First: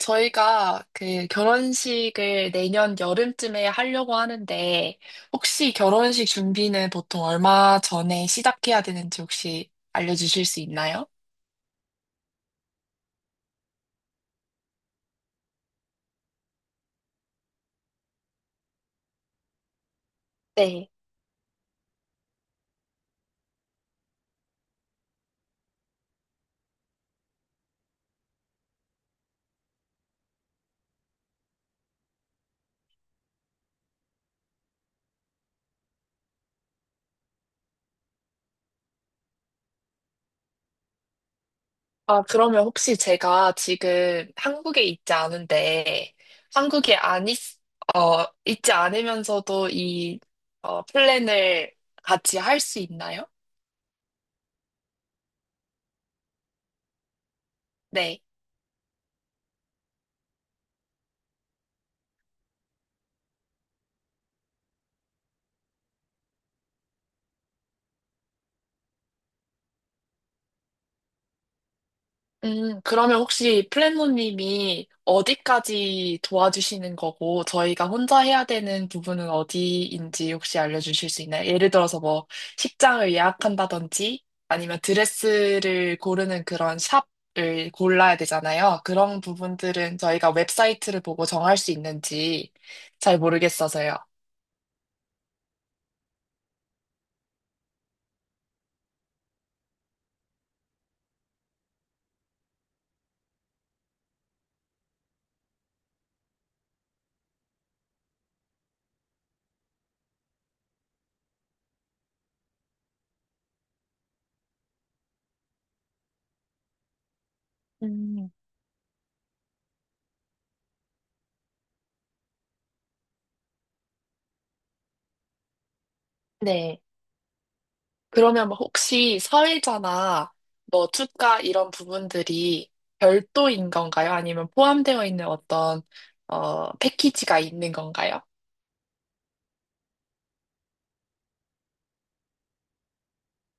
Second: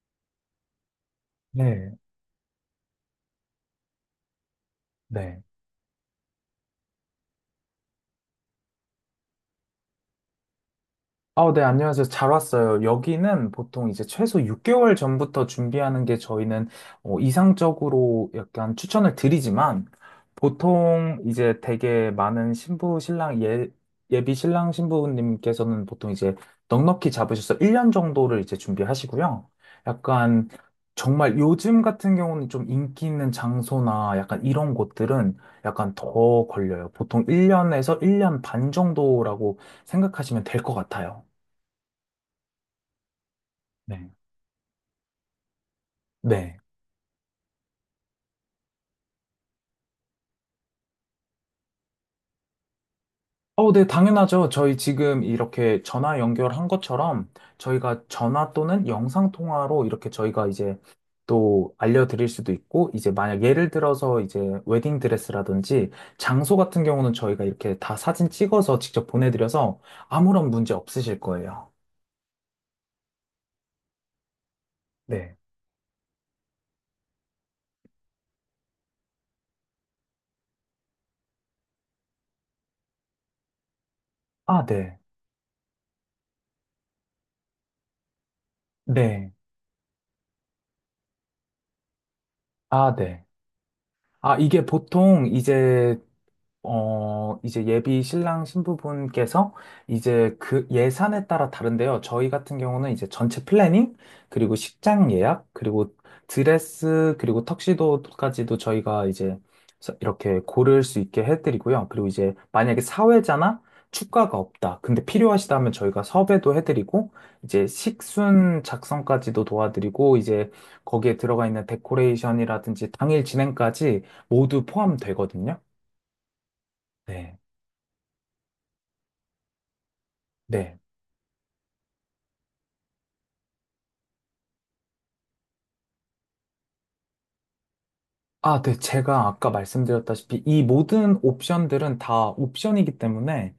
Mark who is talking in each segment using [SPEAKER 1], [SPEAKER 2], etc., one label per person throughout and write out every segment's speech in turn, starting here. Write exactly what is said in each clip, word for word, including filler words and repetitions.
[SPEAKER 1] 저희가 그
[SPEAKER 2] 네,
[SPEAKER 1] 결혼식을 내년 여름쯤에 하려고 하는데,
[SPEAKER 2] 네.
[SPEAKER 1] 혹시 결혼식 준비는 보통 얼마 전에 시작해야 되는지 혹시 알려주실 수 있나요?
[SPEAKER 2] 아, 네, 안녕하세요. 잘 왔어요. 여기는 보통 이제 최소 육 개월 전부터 준비하는 게 저희는 어, 이상적으로 약간 추천을 드리지만,
[SPEAKER 1] 네.
[SPEAKER 2] 보통 이제 되게 많은 신부 신랑 예, 예비 신랑 신부님께서는 보통 이제 넉넉히 잡으셔서 일 년 정도를 이제 준비하시고요. 약간 정말 요즘 같은 경우는 좀 인기 있는 장소나 약간 이런 곳들은 약간 더 걸려요. 보통 일 년에서 일 년 반 정도라고 생각하시면 될 것 같아요.
[SPEAKER 1] 아, 그러면 혹시 제가
[SPEAKER 2] 네.
[SPEAKER 1] 지금 한국에 있지 않은데,
[SPEAKER 2] 네.
[SPEAKER 1] 한국에 안 있, 어, 있지 않으면서도 이, 어, 플랜을 같이 할 수 있나요?
[SPEAKER 2] 어, 네, 당연하죠. 저희 지금 이렇게 전화 연결한 것처럼 저희가
[SPEAKER 1] 네.
[SPEAKER 2] 전화 또는 영상 통화로 이렇게 저희가 이제 또 알려드릴 수도 있고, 이제 만약 예를 들어서 이제 웨딩 드레스라든지 장소 같은 경우는 저희가 이렇게 다 사진 찍어서 직접 보내드려서 아무런 문제 없으실 거예요.
[SPEAKER 1] 음, 그러면 혹시 플랫노님이
[SPEAKER 2] 네.
[SPEAKER 1] 어디까지 도와주시는 거고, 저희가 혼자 해야 되는 부분은 어디인지 혹시 알려주실 수 있나요? 예를 들어서 뭐, 식장을 예약한다든지,
[SPEAKER 2] 아,
[SPEAKER 1] 아니면
[SPEAKER 2] 네.
[SPEAKER 1] 드레스를 고르는 그런 샵을 골라야 되잖아요. 그런
[SPEAKER 2] 네.
[SPEAKER 1] 부분들은 저희가 웹사이트를 보고 정할 수 있는지,
[SPEAKER 2] 아,
[SPEAKER 1] 잘
[SPEAKER 2] 네.
[SPEAKER 1] 모르겠어서요.
[SPEAKER 2] 아, 이게 보통 이제 어, 이제 예비 신랑 신부분께서 이제 그 예산에 따라 다른데요. 저희 같은 경우는 이제 전체 플래닝, 그리고 식장 예약, 그리고 드레스, 그리고 턱시도까지도 저희가 이제 서- 이렇게 고를 수 있게 해드리고요. 그리고 이제 만약에 사회자나 축가가 없다. 근데 필요하시다면 저희가 섭외도 해드리고, 이제
[SPEAKER 1] 음.
[SPEAKER 2] 식순 작성까지도 도와드리고, 이제 거기에 들어가 있는 데코레이션이라든지 당일 진행까지 모두 포함되거든요.
[SPEAKER 1] 네.
[SPEAKER 2] 네.
[SPEAKER 1] 그러면 뭐 혹시 사회자나
[SPEAKER 2] 네.
[SPEAKER 1] 뭐 투자 이런 부분들이 별도인 건가요? 아니면 포함되어 있는 어떤 어, 패키지가 있는 건가요?
[SPEAKER 2] 아, 네. 제가 아까 말씀드렸다시피 이 모든 옵션들은 다 옵션이기 때문에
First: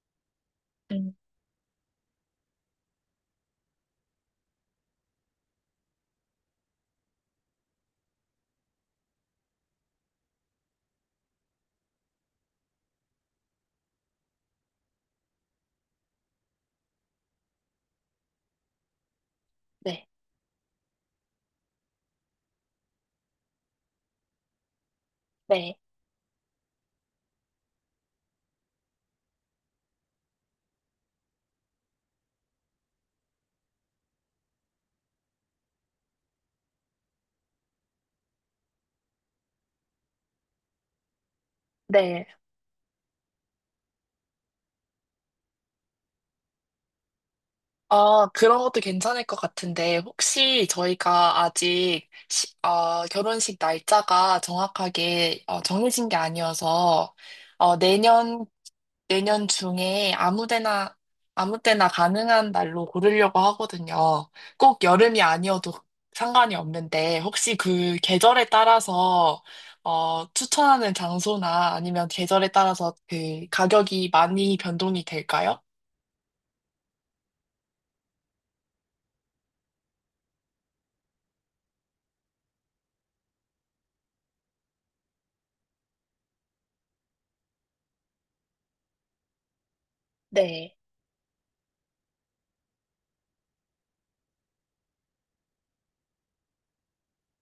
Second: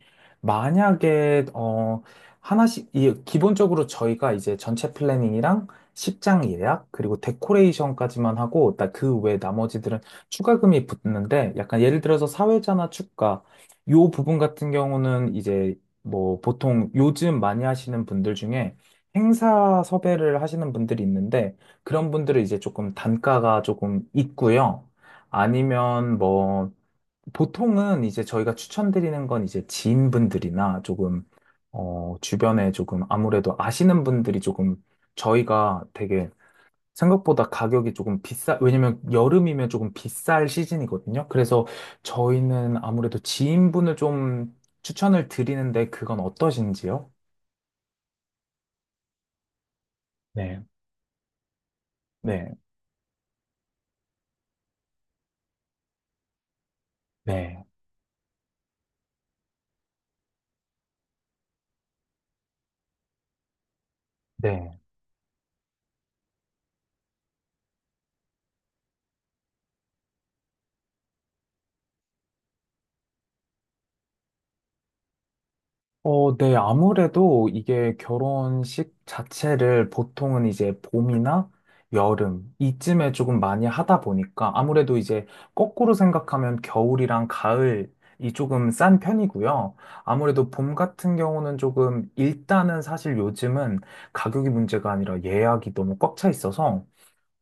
[SPEAKER 1] 음,
[SPEAKER 2] 만약에, 어, 하나씩, 이, 기본적으로 저희가 이제 전체 플래닝이랑 십장 예약, 그리고 데코레이션까지만 하고, 나- 그 외 나머지들은 추가금이 붙는데, 약간 예를 들어서 사회자나 축가, 요 부분 같은 경우는 이제 뭐 보통 요즘 많이 하시는 분들 중에 행사 섭외를 하시는 분들이 있는데, 그런 분들은 이제 조금 단가가 조금 있고요.
[SPEAKER 1] 네.
[SPEAKER 2] 아니면 뭐 보통은 이제 저희가 추천드리는 건 이제 지인분들이나 조금 어 주변에 조금 아무래도 아시는 분들이 조금 저희가 되게 생각보다 가격이 조금 비싸, 왜냐면 여름이면 조금 비쌀 시즌이거든요. 그래서
[SPEAKER 1] 네.
[SPEAKER 2] 저희는 아무래도 지인분을 좀 추천을 드리는데 그건 어떠신지요?
[SPEAKER 1] 아, 그런 것도 괜찮을 것 같은데,
[SPEAKER 2] 네,
[SPEAKER 1] 혹시 저희가 아직 시-
[SPEAKER 2] 네,
[SPEAKER 1] 어, 결혼식 날짜가 정확하게 어, 정해진 게 아니어서,
[SPEAKER 2] 네,
[SPEAKER 1] 어, 내년, 내년 중에 아무 데나, 아무 때나 가능한 날로 고르려고 하거든요.
[SPEAKER 2] 네.
[SPEAKER 1] 꼭 여름이 아니어도 상관이 없는데, 혹시 그 계절에 따라서, 어, 추천하는 장소나 아니면 계절에 따라서 그 가격이 많이 변동이 될까요?
[SPEAKER 2] 어, 네. 아무래도 이게 결혼식 자체를 보통은 이제 봄이나 여름 이쯤에 조금 많이 하다 보니까 아무래도 이제 거꾸로 생각하면 겨울이랑 가을이 조금 싼 편이고요. 아무래도 봄
[SPEAKER 1] 네.
[SPEAKER 2] 같은 경우는 조금 일단은 사실 요즘은 가격이 문제가 아니라 예약이 너무 꽉 차 있어서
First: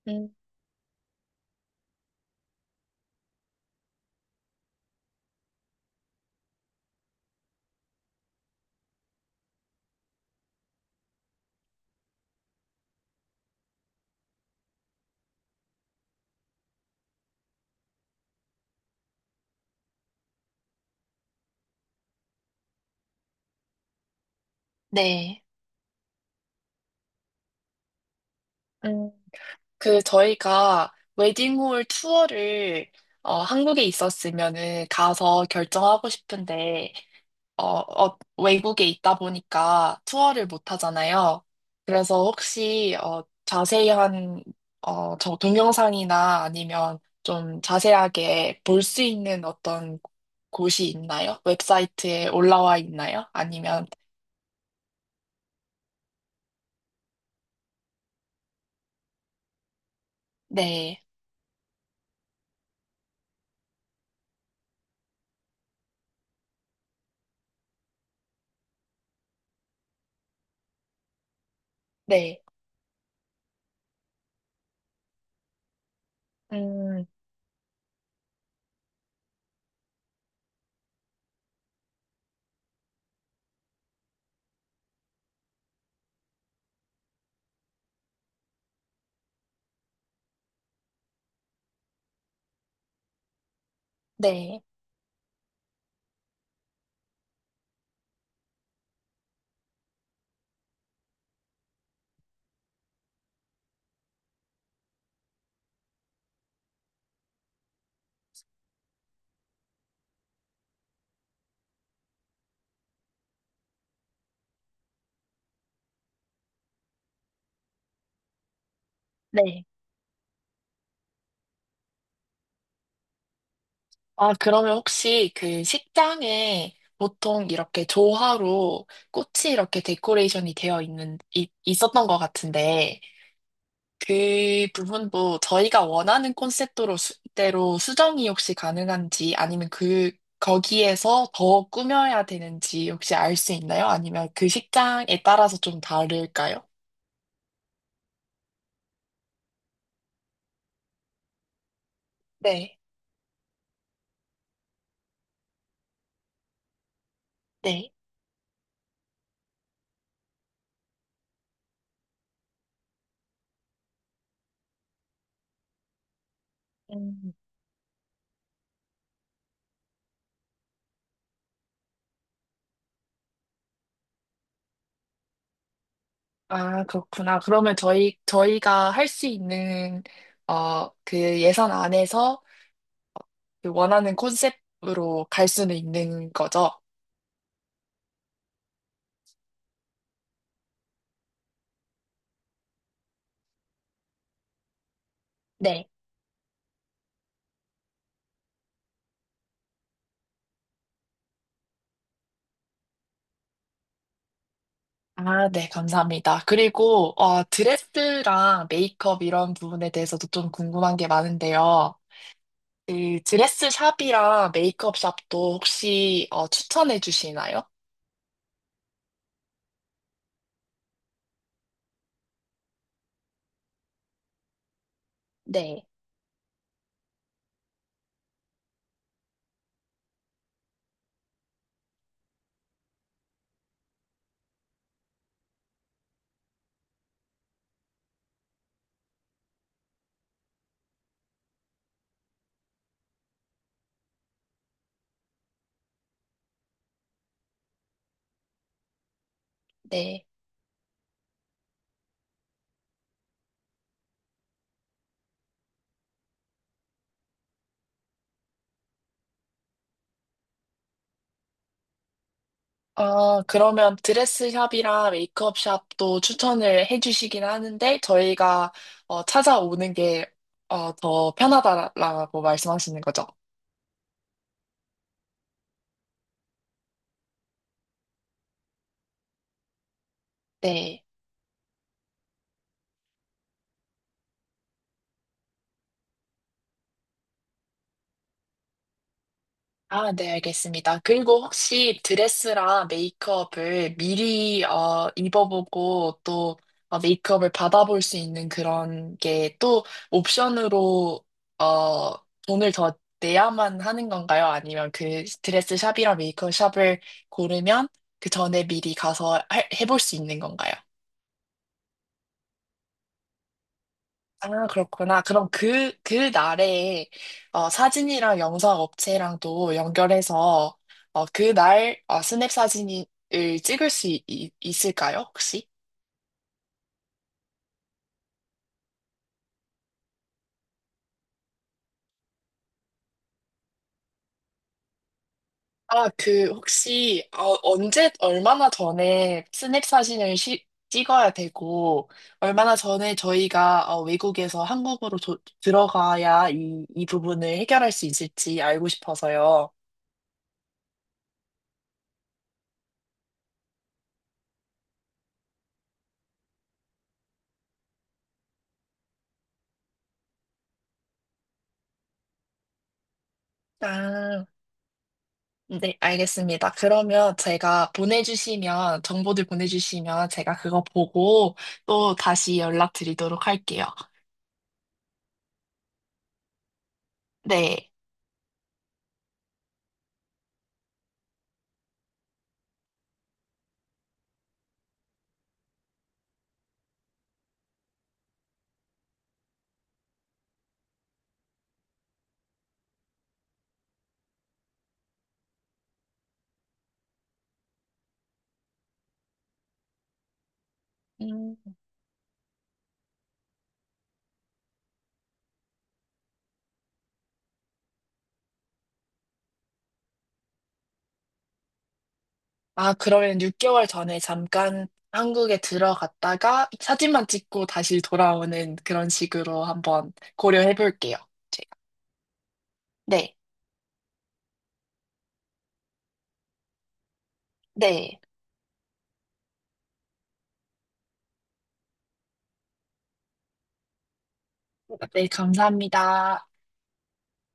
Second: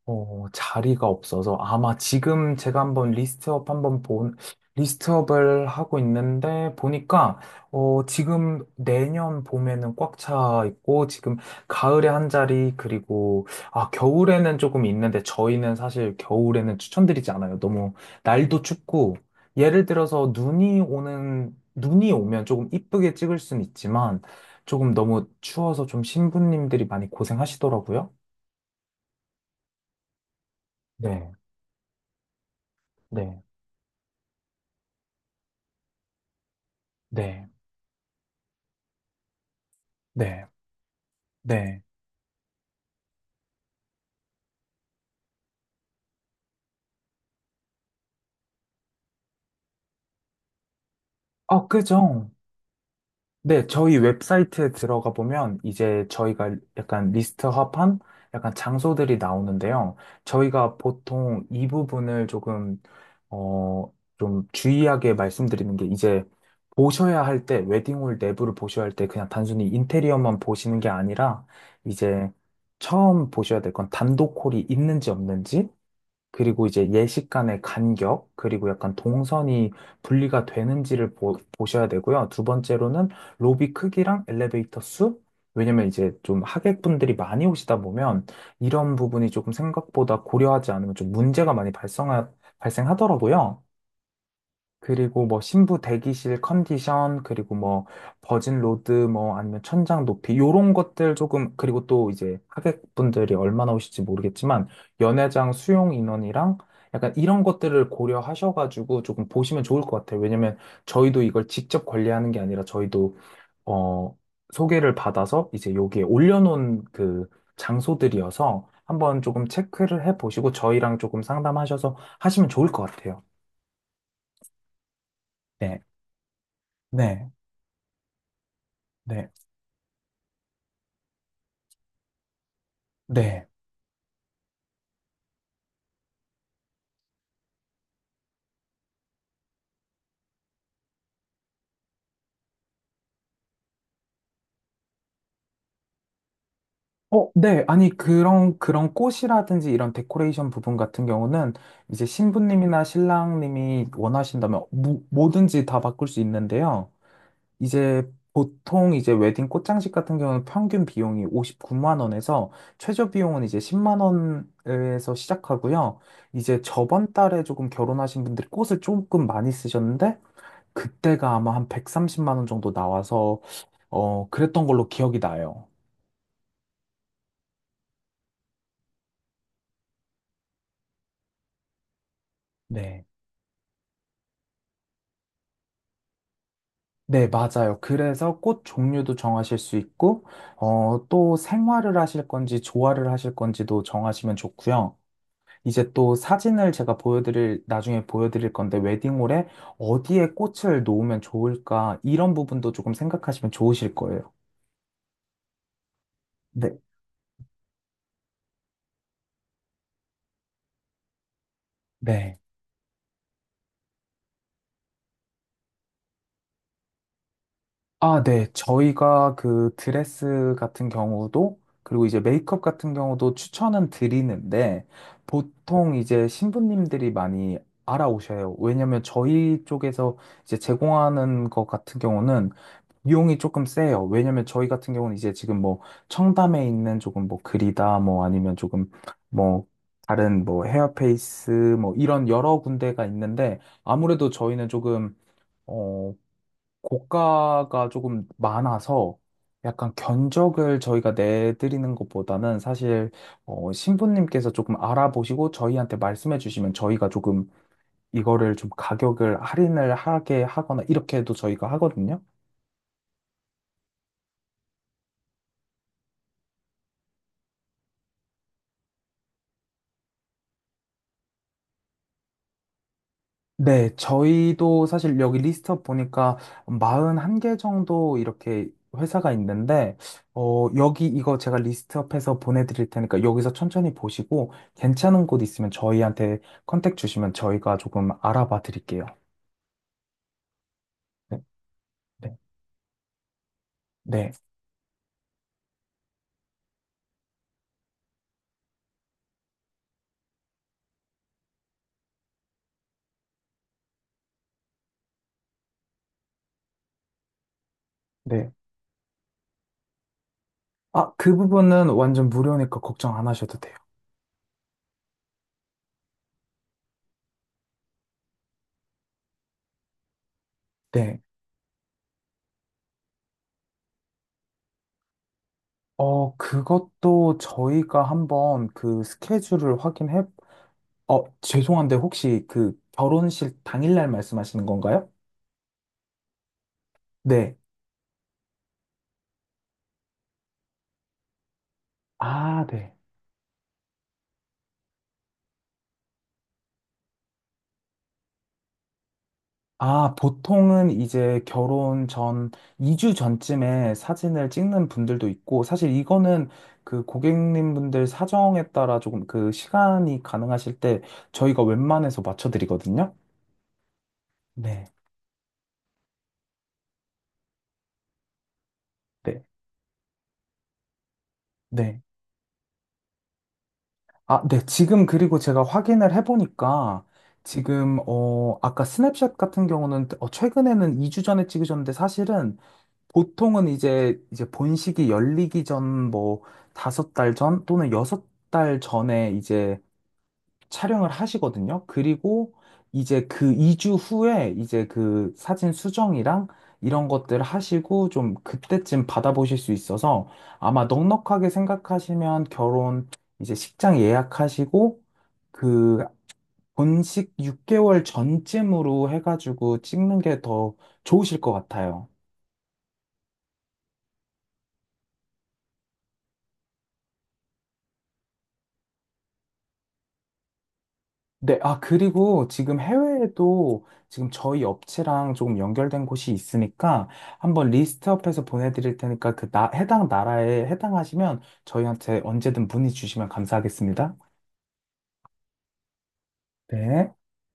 [SPEAKER 1] 음.
[SPEAKER 2] 어, 자리가 없어서 아마 지금 제가 한번 리스트업 한번 본 리스트업을 하고 있는데 보니까 어, 지금 내년 봄에는 꽉 차 있고 지금 가을에 한 자리 그리고 아, 겨울에는 조금 있는데 저희는 사실 겨울에는 추천드리지 않아요. 너무 날도 춥고 예를 들어서 눈이 오는 눈이 오면 조금 이쁘게 찍을 순 있지만 조금 너무
[SPEAKER 1] 네.
[SPEAKER 2] 추워서 좀 신부님들이 많이 고생하시더라고요.
[SPEAKER 1] 음, 그 저희가
[SPEAKER 2] 네.
[SPEAKER 1] 웨딩홀 투어를 어,
[SPEAKER 2] 네.
[SPEAKER 1] 한국에 있었으면은 가서 결정하고 싶은데
[SPEAKER 2] 네.
[SPEAKER 1] 어, 어, 외국에 있다 보니까
[SPEAKER 2] 네,
[SPEAKER 1] 투어를 못 하잖아요.
[SPEAKER 2] 네.
[SPEAKER 1] 그래서 혹시 어, 자세한 어, 저 동영상이나 아니면 좀 자세하게 볼 수 있는 어떤 곳이 있나요?
[SPEAKER 2] 아, 그죠.
[SPEAKER 1] 웹사이트에 올라와 있나요?
[SPEAKER 2] 네,
[SPEAKER 1] 아니면
[SPEAKER 2] 저희 웹사이트에 들어가 보면 이제 저희가 약간 리스트합한 약간 장소들이 나오는데요. 저희가
[SPEAKER 1] 네,
[SPEAKER 2] 보통 이 부분을 조금, 어, 좀 주의하게 말씀드리는 게 이제 보셔야 할 때, 웨딩홀 내부를 보셔야 할 때 그냥 단순히 인테리어만 보시는 게 아니라 이제
[SPEAKER 1] 네,
[SPEAKER 2] 처음 보셔야 될 건 단독홀이 있는지 없는지 그리고 이제
[SPEAKER 1] 음,
[SPEAKER 2] 예식 간의 간격, 그리고 약간 동선이 분리가 되는지를 보, 보셔야 되고요. 두 번째로는 로비 크기랑 엘리베이터 수? 왜냐면 이제 좀 하객분들이 많이 오시다 보면 이런 부분이 조금 생각보다 고려하지 않으면 좀 문제가 많이 발생하, 발생하더라고요.
[SPEAKER 1] 네,
[SPEAKER 2] 그리고 뭐 신부 대기실 컨디션, 그리고 뭐 버진 로드, 뭐 아니면 천장 높이, 요런 것들 조금, 그리고 또 이제 하객분들이 얼마나 오실지 모르겠지만, 연회장 수용 인원이랑 약간 이런 것들을 고려하셔가지고 조금 보시면 좋을 것 같아요. 왜냐면 저희도 이걸 직접 관리하는 게 아니라 저희도, 어, 소개를 받아서 이제 여기에 올려놓은 그 장소들이어서 한번 조금
[SPEAKER 1] 네.
[SPEAKER 2] 체크를 해보시고 저희랑 조금 상담하셔서 하시면 좋을 것 같아요.
[SPEAKER 1] 아, 그러면 혹시 그
[SPEAKER 2] 네.
[SPEAKER 1] 식장에
[SPEAKER 2] 네,
[SPEAKER 1] 보통 이렇게 조화로
[SPEAKER 2] 네.
[SPEAKER 1] 꽃이 이렇게 데코레이션이 되어 있는, 이- 있었던 것 같은데,
[SPEAKER 2] 네.
[SPEAKER 1] 그 부분도 저희가 원하는 콘셉트로 수, 대로 수정이 혹시 가능한지, 아니면 그, 거기에서 더 꾸며야 되는지 혹시 알 수 있나요? 아니면 그 식장에 따라서 좀 다를까요?
[SPEAKER 2] 어, 네. 아니, 그런, 그런 꽃이라든지 이런 데코레이션 부분 같은 경우는 이제
[SPEAKER 1] 네,
[SPEAKER 2] 신부님이나 신랑님이 원하신다면 무, 뭐든지 다 바꿀 수 있는데요.
[SPEAKER 1] 네.
[SPEAKER 2] 이제 보통 이제 웨딩 꽃장식 같은 경우는 평균 비용이 오십구만 원에서 최저 비용은 이제 십만 원에서 시작하고요. 이제 저번
[SPEAKER 1] 음,
[SPEAKER 2] 달에 조금 결혼하신 분들이 꽃을 조금 많이 쓰셨는데 그때가 아마 한 백삼십만 원 정도 나와서 어, 그랬던 걸로 기억이 나요.
[SPEAKER 1] 아, 그렇구나. 그러면 저희, 저희가 할 수 있는, 어, 그 예산 안에서
[SPEAKER 2] 네.
[SPEAKER 1] 그 원하는 콘셉트로 갈 수는 있는 거죠?
[SPEAKER 2] 네, 맞아요. 그래서 꽃 종류도 정하실 수 있고, 어, 또 생화를 하실 건지 조화를 하실 건지도 정하시면 좋고요.
[SPEAKER 1] 네.
[SPEAKER 2] 이제 또 사진을 제가 보여드릴, 나중에 보여드릴 건데, 웨딩홀에 어디에 꽃을 놓으면 좋을까, 이런 부분도 조금 생각하시면 좋으실 거예요.
[SPEAKER 1] 아, 네, 감사합니다.
[SPEAKER 2] 네,
[SPEAKER 1] 그리고, 어, 드레스랑 메이크업 이런 부분에 대해서도 좀 궁금한 게 많은데요.
[SPEAKER 2] 네.
[SPEAKER 1] 그 드레스 샵이랑 메이크업 샵도 혹시, 어, 추천해 주시나요?
[SPEAKER 2] 아, 네. 저희가 그 드레스 같은 경우도, 그리고 이제 메이크업 같은 경우도 추천은 드리는데,
[SPEAKER 1] 네.
[SPEAKER 2] 보통 이제 신부님들이 많이 알아오셔요. 왜냐면 저희 쪽에서 이제 제공하는 것 같은 경우는 비용이 조금 세요. 왜냐면 저희 같은 경우는 이제 지금 뭐 청담에 있는 조금 뭐 그리다, 뭐 아니면 조금 뭐 다른 뭐 헤어페이스, 뭐 이런 여러 군데가 있는데, 아무래도 저희는 조금 어, 고가가 조금 많아서 약간
[SPEAKER 1] 네.
[SPEAKER 2] 견적을 저희가 내드리는 것보다는 사실 어, 신부님께서 조금 알아보시고 저희한테 말씀해 주시면 저희가 조금 이거를 좀 가격을 할인을 하게 하거나 이렇게 해도 저희가 하거든요.
[SPEAKER 1] 아, 그러면 드레스샵이랑 메이크업샵도 추천을 해주시긴 하는데, 저희가 어, 찾아오는 게 어, 더 편하다라고 말씀하시는 거죠?
[SPEAKER 2] 네, 저희도 사실 여기 리스트업 보니까 사십한 개 정도 이렇게 회사가 있는데, 어,
[SPEAKER 1] 네.
[SPEAKER 2] 여기 이거 제가 리스트업해서 보내드릴 테니까 여기서 천천히 보시고 괜찮은 곳 있으면 저희한테 컨택 주시면 저희가 조금 알아봐 드릴게요.
[SPEAKER 1] 아, 네, 알겠습니다.
[SPEAKER 2] 네,
[SPEAKER 1] 그리고 혹시
[SPEAKER 2] 네,
[SPEAKER 1] 드레스랑 메이크업을
[SPEAKER 2] 네.
[SPEAKER 1] 미리 어, 입어보고 또 어, 메이크업을 받아볼 수 있는 그런 게 또 옵션으로 어, 돈을 더 내야만 하는 건가요? 아니면 그 드레스 샵이랑 메이크업 샵을 고르면 그
[SPEAKER 2] 네.
[SPEAKER 1] 전에 미리 가서 할- 해볼 수 있는 건가요?
[SPEAKER 2] 아, 그 부분은 완전 무료니까 걱정 안 하셔도 돼요.
[SPEAKER 1] 아, 그렇구나. 그럼 그, 그 날에, 어, 사진이랑 영상 업체랑도 연결해서,
[SPEAKER 2] 네.
[SPEAKER 1] 어, 그 날, 어, 스냅 사진을 찍을 수 있, 있- 있을까요, 혹시?
[SPEAKER 2] 어, 그것도 저희가 한번 그 스케줄을 확인해, 어, 죄송한데 혹시 그 결혼식 당일날 말씀하시는 건가요?
[SPEAKER 1] 아, 그, 혹시, 어,
[SPEAKER 2] 네.
[SPEAKER 1] 언제, 얼마나 전에 스냅 사진을 시- 찍어야 되고,
[SPEAKER 2] 아,
[SPEAKER 1] 얼마나
[SPEAKER 2] 네.
[SPEAKER 1] 전에 저희가, 어, 외국에서 한국으로 도- 들어가야 이, 이 부분을 해결할 수 있을지 알고 싶어서요.
[SPEAKER 2] 아, 보통은 이제 결혼 전 이 주 전쯤에 사진을 찍는 분들도 있고, 사실 이거는 그 고객님분들 사정에 따라 조금 그 시간이 가능하실 때 저희가 웬만해서 맞춰드리거든요.
[SPEAKER 1] 아.
[SPEAKER 2] 네.
[SPEAKER 1] 네, 알겠습니다. 그러면 제가 보내주시면,
[SPEAKER 2] 네.
[SPEAKER 1] 정보들 보내주시면 제가 그거 보고
[SPEAKER 2] 네.
[SPEAKER 1] 또 다시 연락드리도록 할게요.
[SPEAKER 2] 아, 네. 지금 그리고 제가 확인을 해보니까
[SPEAKER 1] 네.
[SPEAKER 2] 지금, 어, 아까 스냅샷 같은 경우는 어, 최근에는 이 주 전에 찍으셨는데 사실은 보통은 이제 이제 본식이 열리기 전 뭐 다섯 달 전 또는 여섯 달 전에 이제 촬영을 하시거든요. 그리고 이제 그 이 주 후에 이제 그 사진 수정이랑 이런 것들 하시고 좀 그때쯤 받아보실 수 있어서 아마 넉넉하게
[SPEAKER 1] 음.
[SPEAKER 2] 생각하시면 결혼 이제 식장 예약하시고 그 본식 육 개월 전쯤으로 해가지고 찍는 게 더 좋으실 것 같아요.
[SPEAKER 1] 아, 그러면 육 개월 전에 잠깐 한국에 들어갔다가 사진만 찍고 다시 돌아오는 그런 식으로 한번 고려해 볼게요.
[SPEAKER 2] 네, 아, 그리고 지금
[SPEAKER 1] 네,
[SPEAKER 2] 해외에도 지금 저희 업체랑 조금 연결된 곳이 있으니까 한번
[SPEAKER 1] 네.
[SPEAKER 2] 리스트업해서 보내드릴 테니까 그 나, 해당 나라에 해당하시면 저희한테 언제든 문의 주시면 감사하겠습니다.
[SPEAKER 1] 네, 감사합니다.
[SPEAKER 2] 네.